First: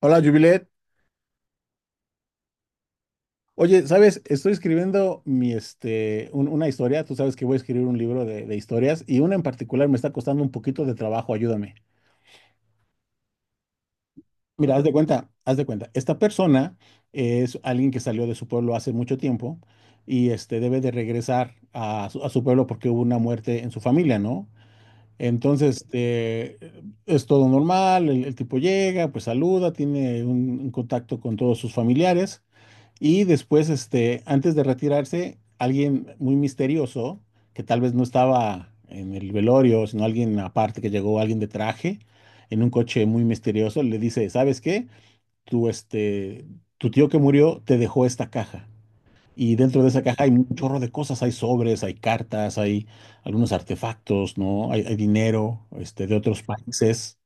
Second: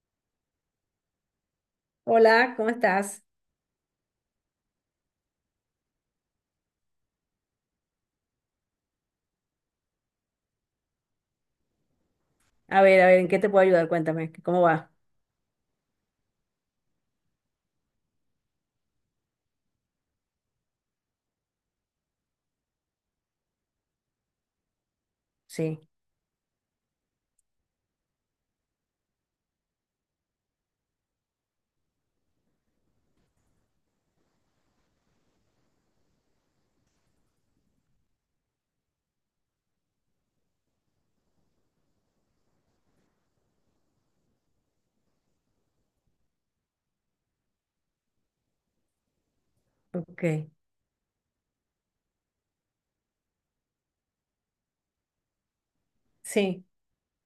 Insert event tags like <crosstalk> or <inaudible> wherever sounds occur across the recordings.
Hola, Jubilet. Hola, ¿cómo estás? Oye, ¿sabes? Estoy escribiendo una historia. Tú sabes que voy a escribir un libro de historias y una en particular me está costando un poquito de trabajo. Ayúdame. A ver, ¿en qué te puedo ayudar? Cuéntame, ¿cómo Mira, haz va? de cuenta, haz de cuenta. Esta persona es alguien que salió de su pueblo hace mucho tiempo y debe de regresar a su pueblo porque hubo una muerte en su familia, ¿no? Sí, Entonces, es todo normal. El tipo llega, pues saluda, tiene un contacto con todos sus familiares. Y después, antes de retirarse, alguien muy misterioso, que tal vez no estaba en el velorio, sino alguien aparte que llegó, alguien de traje, en un coche muy misterioso, le dice, ¿sabes qué? Tu, este, tu tío que murió te dejó esta caja. Y dentro de esa ok, caja hay un chorro de cosas, hay sobres, hay cartas, hay algunos artefactos, ¿no? Hay dinero, de otros sí. países.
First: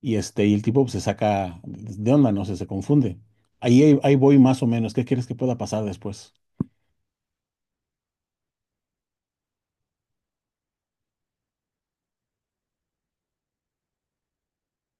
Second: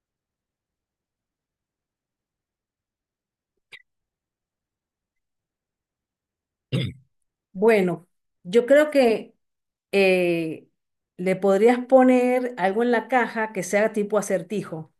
Y el tipo, pues, se saca de onda, no sé, se confunde. Ahí voy más o menos. ¿Qué quieres que pueda pasar después? Bueno, yo creo que eh, le podrías poner algo en la caja que sea tipo acertijo.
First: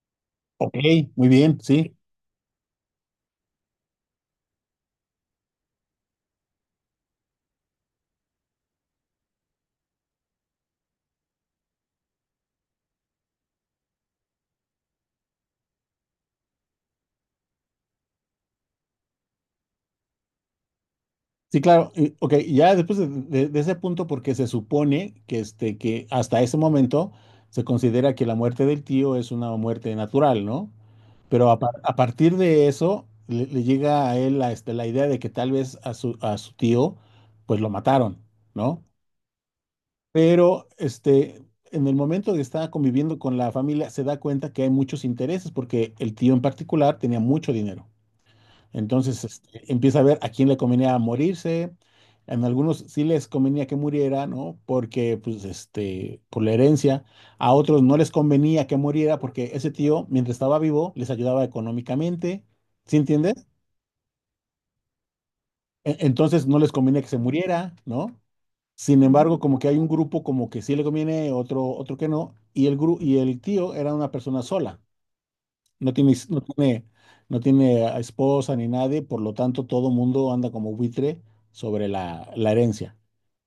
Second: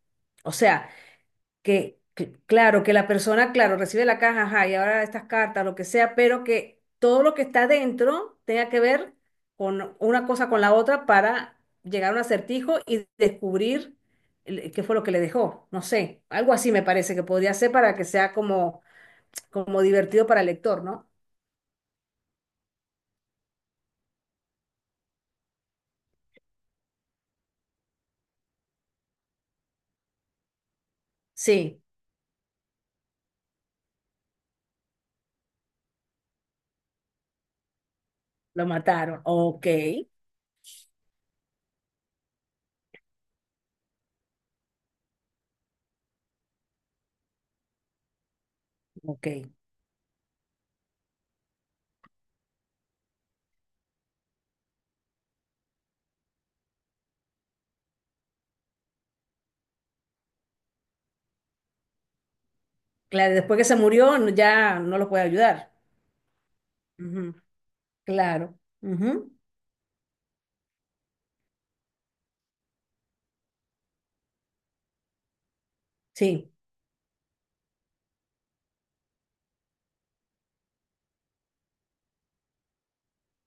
O Ok, sea, muy bien, sí. Claro, que la persona, claro, recibe la caja, ajá, y ahora estas cartas, lo que sea, pero que todo lo que está dentro tenga que ver con una cosa con la otra para llegar a un acertijo y descubrir qué fue lo que le dejó. No sé, algo así me parece que podría ser para que sea como, como divertido para el lector, ¿no? Sí, claro. Ok, ya después de ese punto, porque se supone que hasta ese momento se considera que la muerte del tío es una muerte natural, ¿no? Pero a, par- Sí, a partir de eso le llega a él la idea de que tal vez a su tío, pues, lo mataron, lo ¿no? mataron. Ok, Pero en el momento que estaba conviviendo con la familia, se da cuenta que hay muchos intereses, porque el tío en particular tenía mucho dinero. Entonces, ok. Empieza a ver a quién le convenía morirse. En algunos sí les convenía que muriera, ¿no? Porque, pues, por la herencia. A otros no les convenía que muriera porque ese tío, mientras estaba vivo, les ayudaba económicamente. ¿Sí Claro, entiendes? después que se murió ya no los puede ayudar. Entonces no les convenía que se Ujú. muriera, ¿no? Claro, Sin ujú. embargo, como que hay un grupo como que sí le conviene, otro que no, y el tío era una persona sola, no tiene, no Sí. tiene, no tiene a esposa ni nadie, por lo tanto todo mundo anda como buitre sobre la herencia.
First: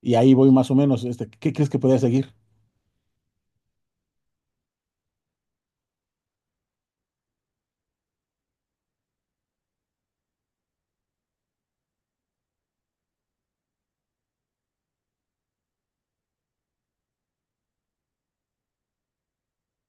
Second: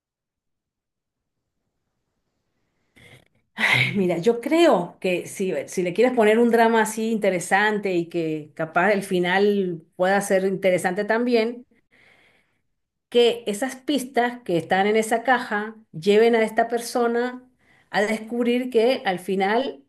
Y ahí voy más o menos, ¿qué crees que podría seguir? Mira, yo creo que si, si le quieres poner un drama así interesante y que capaz el final pueda ser interesante también, que esas pistas que están en esa caja lleven a esta persona a descubrir que al final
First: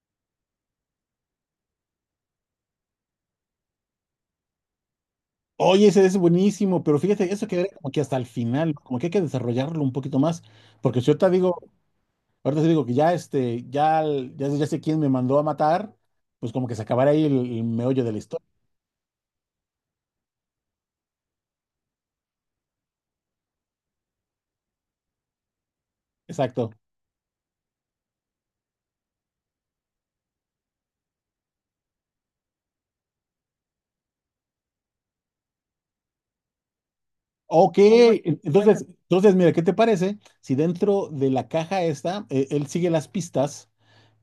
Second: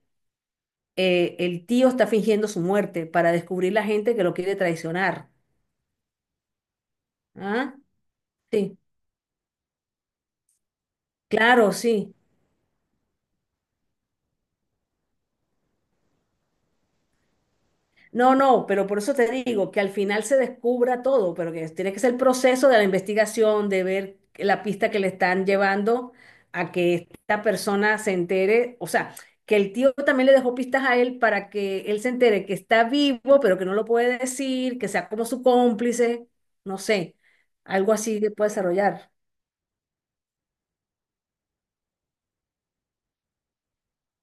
el tío está fingiendo su muerte para descubrir la gente que lo quiere traicionar. Oye, ese es buenísimo, pero fíjate, eso quedaría ¿Ah? como que hasta el final, Sí, como que hay que desarrollarlo un poquito más, porque si yo te digo, claro, sí. ahorita te digo que ya sé quién me mandó a matar, pues como que se acabará ahí el meollo de la No, historia. no, pero por eso te digo que al final se descubra todo, pero que tiene que ser el proceso de la investigación, de ver la pista que le están llevando Exacto. a que esta persona se entere, o sea, que el tío también le dejó pistas a él para que él se entere que está vivo, pero que no lo puede decir, que sea como su cómplice, no sé, Ok. algo así que Bueno, puede entonces, desarrollar. Mira, ¿qué te parece si dentro de la caja esta, él sigue las pistas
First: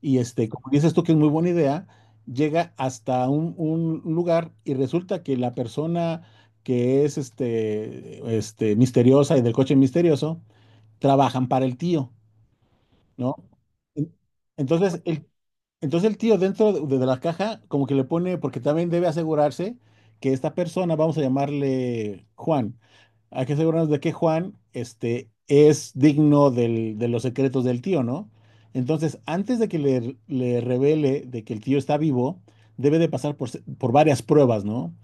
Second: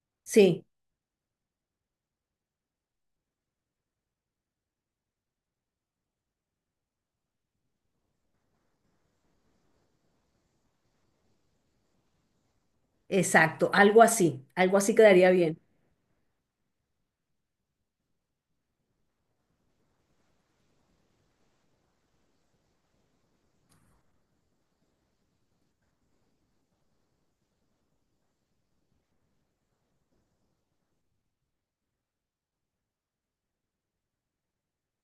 y, Sí, como dices tú que es muy buena idea, llega hasta un lugar y resulta que la persona que es misteriosa y del coche misterioso, trabajan para el tío, ¿no? exacto, En- algo así Entonces, el, quedaría bien. entonces el tío dentro de la caja como que le pone, porque también debe asegurarse que esta persona, vamos a llamarle Juan, hay que asegurarnos de que Juan es digno de los secretos del tío, ¿no? Entonces, antes de que le revele de que el tío está vivo, debe de pasar por varias pruebas, ¿no?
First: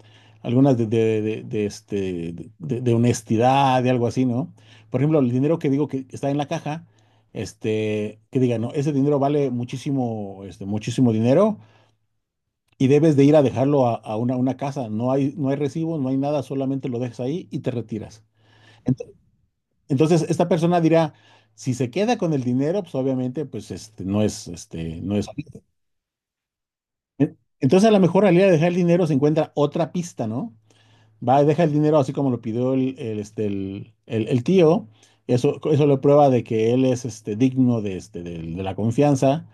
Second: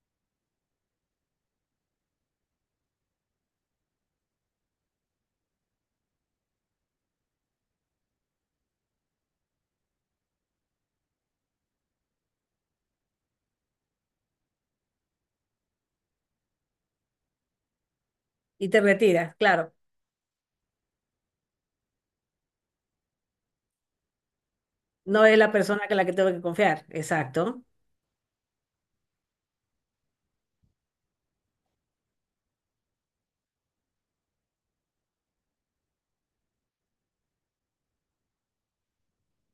Algunas de honestidad, de algo así, ¿no? Por ejemplo, el dinero que digo que está en la caja, que digan: no, ese dinero vale muchísimo, muchísimo dinero, y debes de ir a dejarlo a una casa. No hay recibo, no hay nada, solamente lo dejas ahí y te retiras. Y te Ent- retiras, claro, Entonces, esta persona dirá: si se queda con el dinero, pues obviamente, no es, este, no no es. es la persona que la que tengo que confiar, exacto. Entonces, a lo mejor al ir a dejar el dinero se encuentra otra pista, ¿no? Va, deja el dinero así como lo pidió el, este, el tío. Eso le prueba de que él es, digno de, este, de la confianza.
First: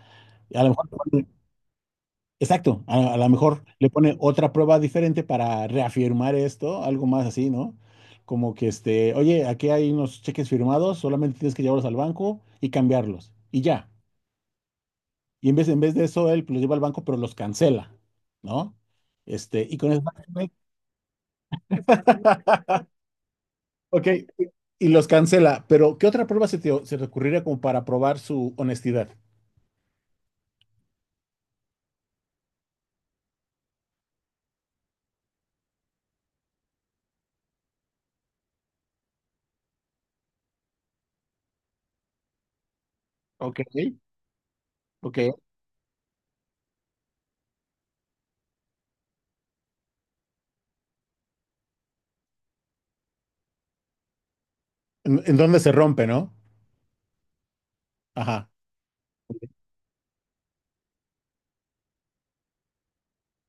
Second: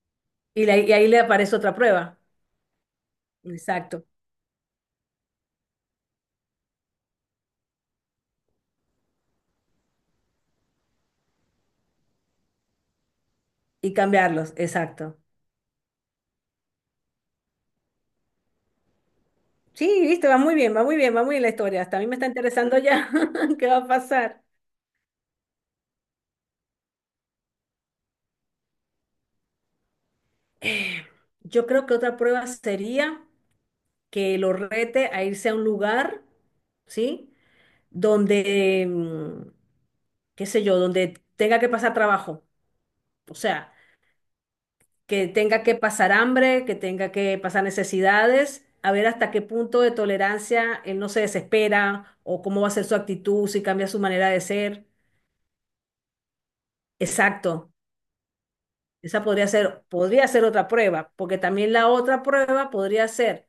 A Y, lo mejor y ahí le aparece otra prueba. Exacto. A lo mejor le Exacto. pone otra prueba diferente para reafirmar esto, algo más así, ¿no? Como que oye, aquí hay unos cheques firmados, solamente tienes que llevarlos al banco y cambiarlos, y ya. Y cambiarlos, exacto. Y en vez de eso, él los lleva al banco, pero los cancela, ¿no? Y Sí, con eso, viste, va muy bien, va muy bien, va muy bien la historia. Hasta a mí me está <laughs> interesando ya <laughs> qué va a ok, pasar. y los cancela, pero ¿qué otra prueba se te ocurriría como para probar su honestidad? Eh, yo creo que otra prueba sería que lo rete a irse a un lugar, ¿sí? Donde, qué sé yo, donde tenga que pasar trabajo. O Ok, sea, que ok. tenga que pasar hambre, que tenga que pasar necesidades, a ver hasta qué punto de tolerancia él no se desespera o cómo va a ser su actitud, si cambia su manera de ser. ¿En dónde se rompe, no? Exacto, Ajá. esa podría ser otra prueba, porque también la otra prueba podría ser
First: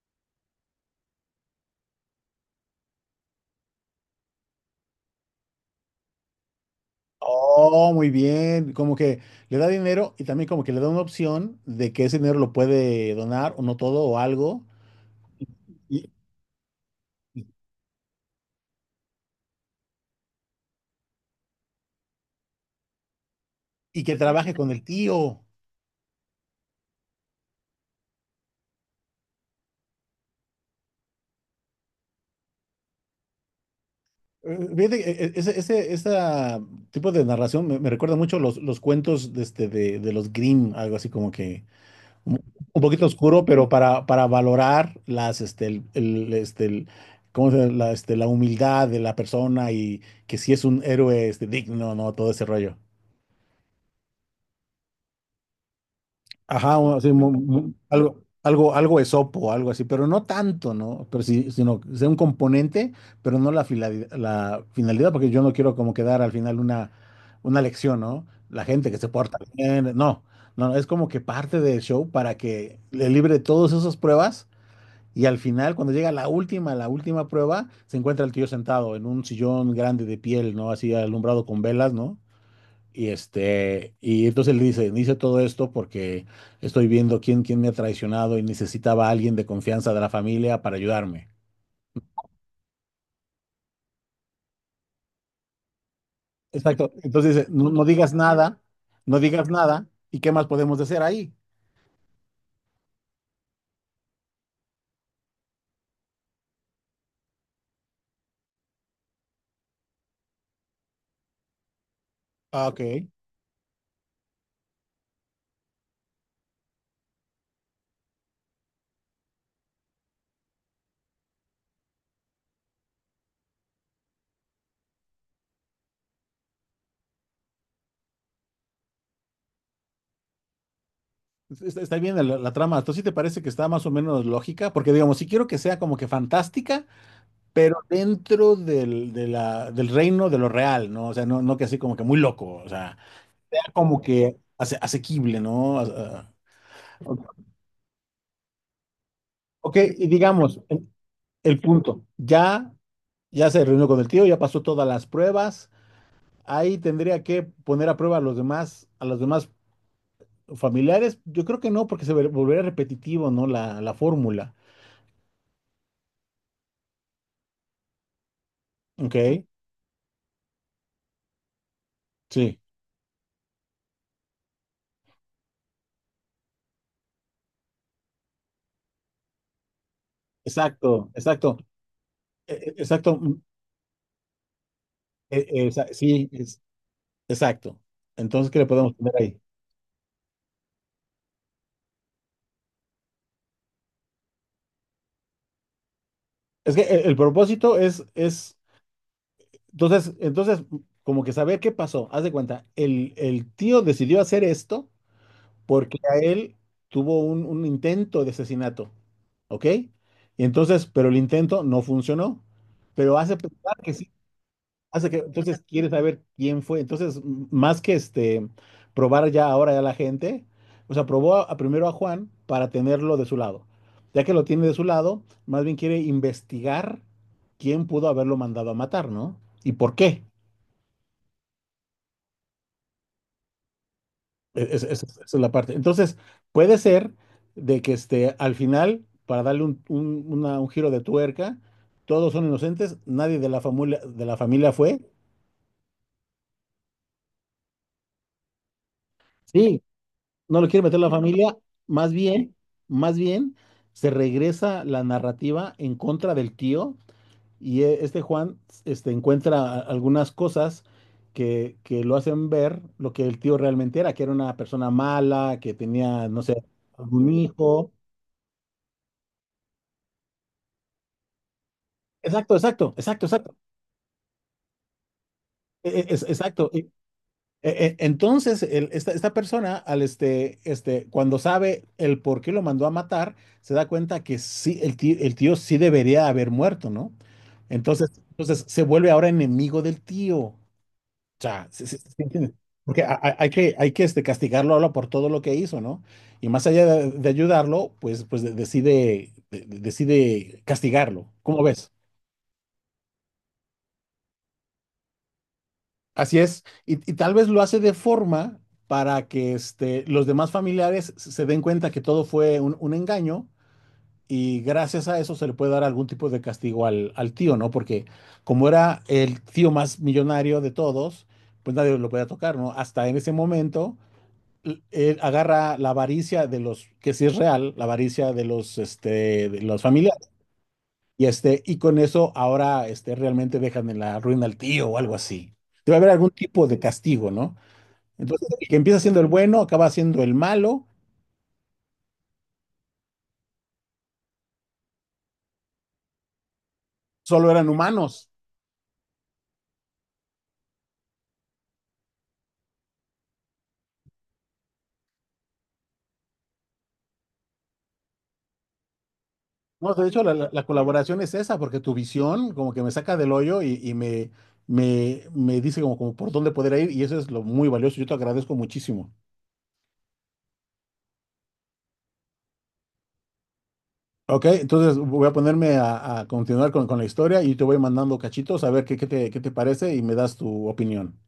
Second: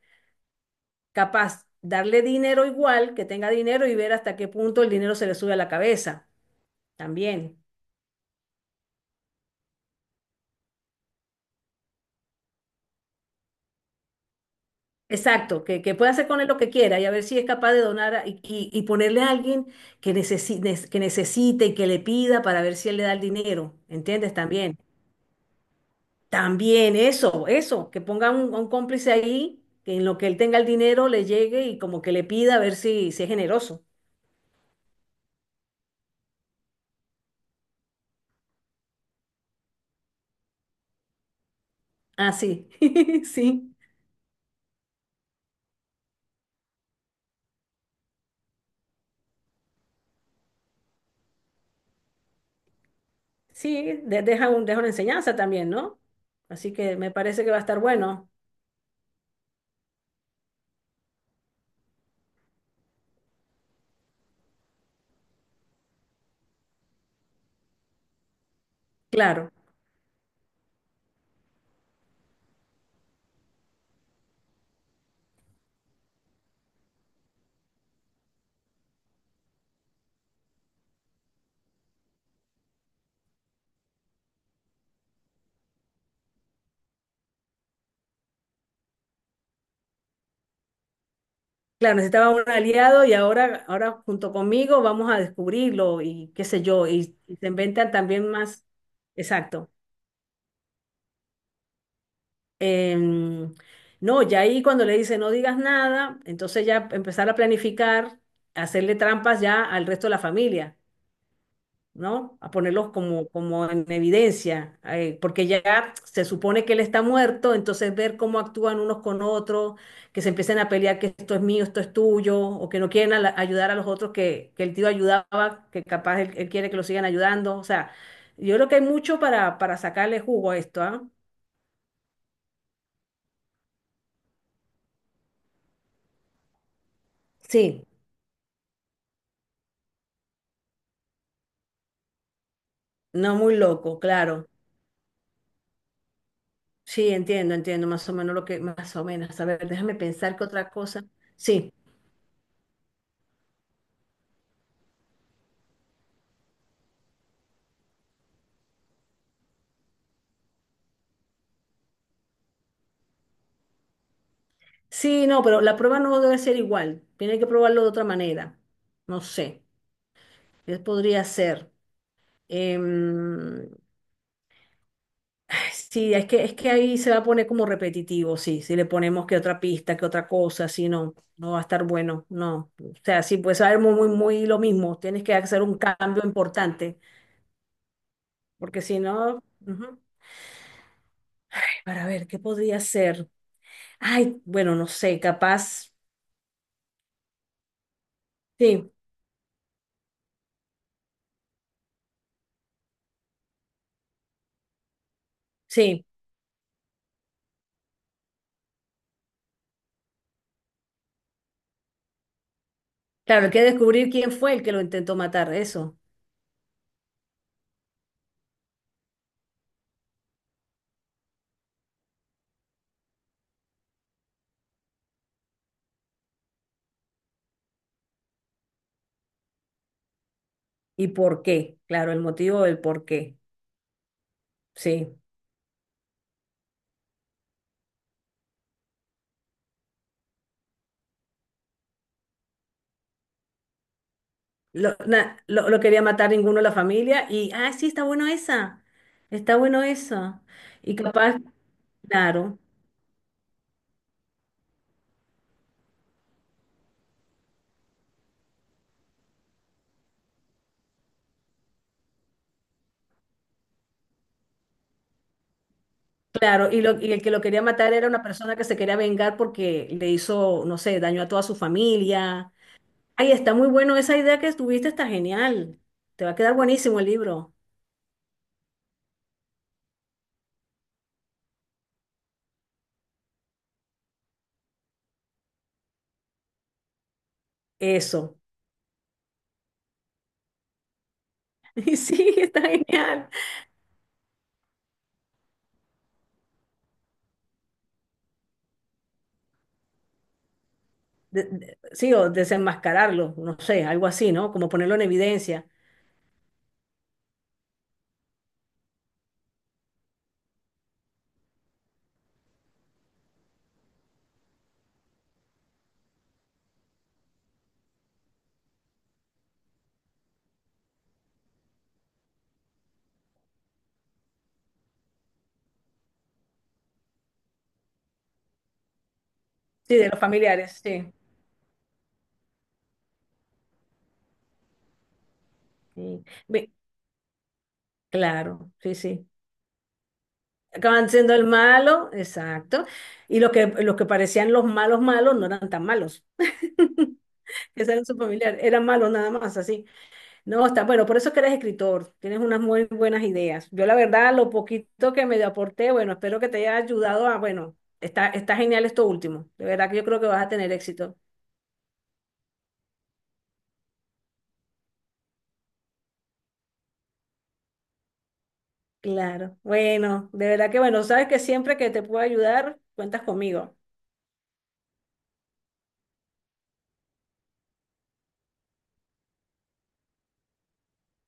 capaz darle dinero igual, que tenga dinero y ver hasta qué punto el dinero se le sube a la cabeza. También. Oh, muy bien. Como que le da dinero y también como que le da una opción de que ese dinero lo puede donar o no todo o algo, Exacto, que y, pueda hacer con él lo que quiera y a ver si es capaz de donar y ponerle a alguien que necesite y que le pida para ver si él le da el dinero, y que ¿entiendes? trabaje con También, el tío. también eso, que ponga un cómplice ahí, que en lo que él tenga el dinero le llegue y como que le pida a ver si, si es generoso. Fíjate que ese, ese esa tipo de narración me recuerda mucho los cuentos de los Grimm, algo así como que Ah, un, sí, un poquito <laughs> oscuro, pero sí, para valorar las, este, el, este, el- ¿cómo se llama? La humildad de la persona y que si es un héroe, digno, no, todo ese rollo. sí, deja un, deja una enseñanza también, ¿no? Así Ajá, o que me así, parece que va a estar algo, bueno, algo, algo esopo, algo así, pero no tanto, ¿no? Pero sí, sino que sea un componente, pero no la finalidad, porque yo no quiero como quedar al final una lección, ¿no? La gente que se porta claro. bien, no, no, es como que parte del show para que le libre todas esas pruebas y, al final, cuando llega la última prueba, se encuentra el tío sentado en un sillón grande de piel, ¿no?, así alumbrado con velas, ¿no? Y entonces le dice: hice todo esto porque estoy viendo quién me ha traicionado y necesitaba a alguien de confianza de la familia para ayudarme. Claro, necesitaba un aliado y ahora, ahora junto conmigo vamos a descubrirlo y qué sé yo, Exacto. Entonces y se dice: no, no inventan digas también nada, más. no digas Exacto. nada. ¿Y qué más podemos hacer ahí? Em, no, ya ahí cuando le dice no digas nada, entonces ya empezar a planificar, hacerle trampas ya al resto de la familia. ¿No? A Ah, ok. ponerlos como, como en evidencia, porque ya se supone que él está muerto, entonces ver cómo actúan unos con otros, que se empiecen a pelear que esto es mío, esto es tuyo, o que no quieren a ayudar a los otros que el tío ayudaba, que capaz él, él quiere que lo sigan ayudando, o sea, yo creo que hay mucho para sacarle jugo a esto, ¿ah? Está bien la trama. ¿Tú sí te parece que está más o menos lógica? Porque digamos, sí quiero que sea como que fantástica, pero Sí, dentro del reino de lo real, ¿no? O sea, no, no que así como que muy loco, o sea, no muy loco, como que claro. Asequible, ¿no? Ah, Sí, ah. entiendo, entiendo, más o menos lo que, más o menos. A ver, Ok, déjame y pensar qué digamos, otra cosa. el Sí. punto, ya, ya se reunió con el tío, ya pasó todas las pruebas, ahí tendría que poner a prueba a los demás, familiares. Yo creo que no, porque volvería repetitivo, ¿no? La fórmula. Sí, no, pero la prueba no debe ser igual. Tiene que probarlo de otra manera. Ok, No sé. ¿Qué podría ser? sí, Em, ay, sí, es que ahí se va a poner como repetitivo, sí. Si le ponemos que otra pista, que otra cosa, sí, exacto, no, exacto, no va a estar bueno, no. O exacto, sea, sí, pues va a ser muy, muy, muy lo mismo. Tienes que hacer un cambio sí, importante, exacto. Entonces, ¿qué le porque podemos si poner ahí? no, ujú. Para ver, ¿qué podría ser? Ay, bueno, no sé, capaz. Es que el propósito es, es, Sí, entonces, entonces, como que saber qué pasó. Haz de cuenta, el tío decidió hacer esto porque sí. a él tuvo un intento de asesinato, ¿ok? Y entonces, pero el intento no funcionó, pero hace Claro, hay que pensar que descubrir sí, quién fue el que lo hace intentó que, matar, entonces quiere eso. saber quién fue. Entonces, más que probar ya ahora ya la gente, o sea, probó primero a Juan para tenerlo de su lado; ya que lo tiene de su lado, más bien quiere investigar quién pudo haberlo mandado a matar, ¿no? ¿Y por qué? ¿Y por qué? Claro, el motivo del por qué. E-, Es- es- Sí. esa es la parte. Entonces, puede ser de que, al final, para darle un giro de tuerca, todos son inocentes, nadie de la familia fue. Lo quería matar ninguno de la familia y, ah, sí, está bueno esa. Está Sí, bueno eso. no lo quiere Y meter la capaz, familia, más bien, claro, más bien se regresa la narrativa en contra del tío, y este Juan encuentra algunas cosas que lo hacen ver lo que el tío realmente era, que era una persona mala, que tenía, no sé, claro. Y, lo, y el algún que lo quería hijo. matar era una persona que se quería vengar porque le hizo, no sé, daño a toda su Exacto, familia. exacto, exacto, Ay, exacto, está muy bueno esa idea que tuviste, está genial. Te va a quedar exacto. Y, buenísimo el libro. Entonces, esta persona, cuando sabe el por qué lo mandó a matar, se da cuenta que sí, el tío sí debería haber muerto, ¿no? Entonces, Eso. entonces se vuelve ahora enemigo del tío. O sea, <laughs> ¿sí- Y sí- sí sí, entiendes? está Porque genial. Hay que, castigarlo ahora por todo lo que hizo, ¿no? Y más allá de ayudarlo, pues decide castigarlo. ¿Cómo ves? Sí, o desenmascararlo, no sé, algo así, ¿no? Como ponerlo en evidencia. Así es, y tal vez lo hace de forma para que, los demás familiares se den cuenta que todo fue un engaño, y gracias a eso se le puede dar algún tipo de castigo al tío, ¿no? Porque como era el tío más millonario de todos, pues nadie lo podía tocar, ¿no? Hasta en ese momento, él agarra la avaricia de los, que sí es real, la avaricia de los Sí, de los familiares, familiares, sí. y con eso ahora, realmente dejan en la ruina al tío o algo así. Debe haber Sí. algún tipo Ve- de castigo, ¿no? Entonces, Claro, el que sí, empieza siendo el sí. bueno acaba siendo el malo; Acaban siendo el malo, exacto. Y los que parecían los malos malos no eran tan malos. <laughs> solo eran Ese era su humanos. familiar, eran malos nada más, así. No, está, bueno, por eso es que eres escritor, tienes unas muy buenas ideas. Yo la verdad, lo poquito que me aporté, bueno, espero que te haya ayudado a, bueno, está, está genial esto último. De verdad No, que yo de creo hecho, que la, vas a la- la tener éxito. colaboración es esa, porque tu visión como que me saca del hoyo y me dice como por dónde poder ir, y eso es lo muy valioso. Yo te agradezco muchísimo. Claro, bueno, de verdad que bueno, sabes que siempre que te pueda ayudar, cuentas conmigo. Ok, entonces voy a ponerme a continuar con la historia y te voy mandando cachitos a ver qué te parece, y me das tu opinión.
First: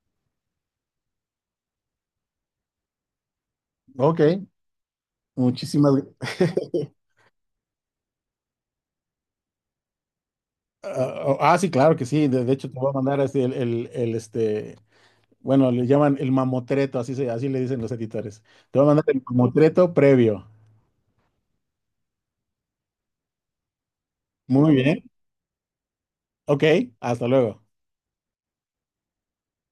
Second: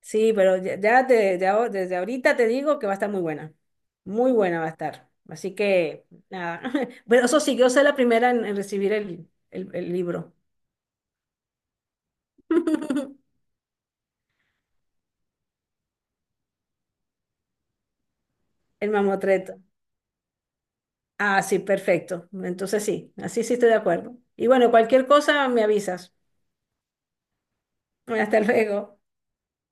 Sí, pero ya, desde ahorita te digo que va a estar muy buena. Ok, Muy buena va a estar. Así muchísimas que, nada. gracias. <laughs> <laughs> Pero eso sí, yo soy la primera en recibir el libro, Ah, oh, ah, sí, claro que sí. De hecho, te voy a mandar <laughs> así. Bueno, le llaman el mamotreto, así le dicen los editores. Te voy el a mandar el mamotreto. mamotreto previo. Ah, sí, perfecto. Entonces sí, así sí estoy de acuerdo. Y bueno, Muy cualquier bien. cosa me avisas. Ok, hasta luego. Hasta luego.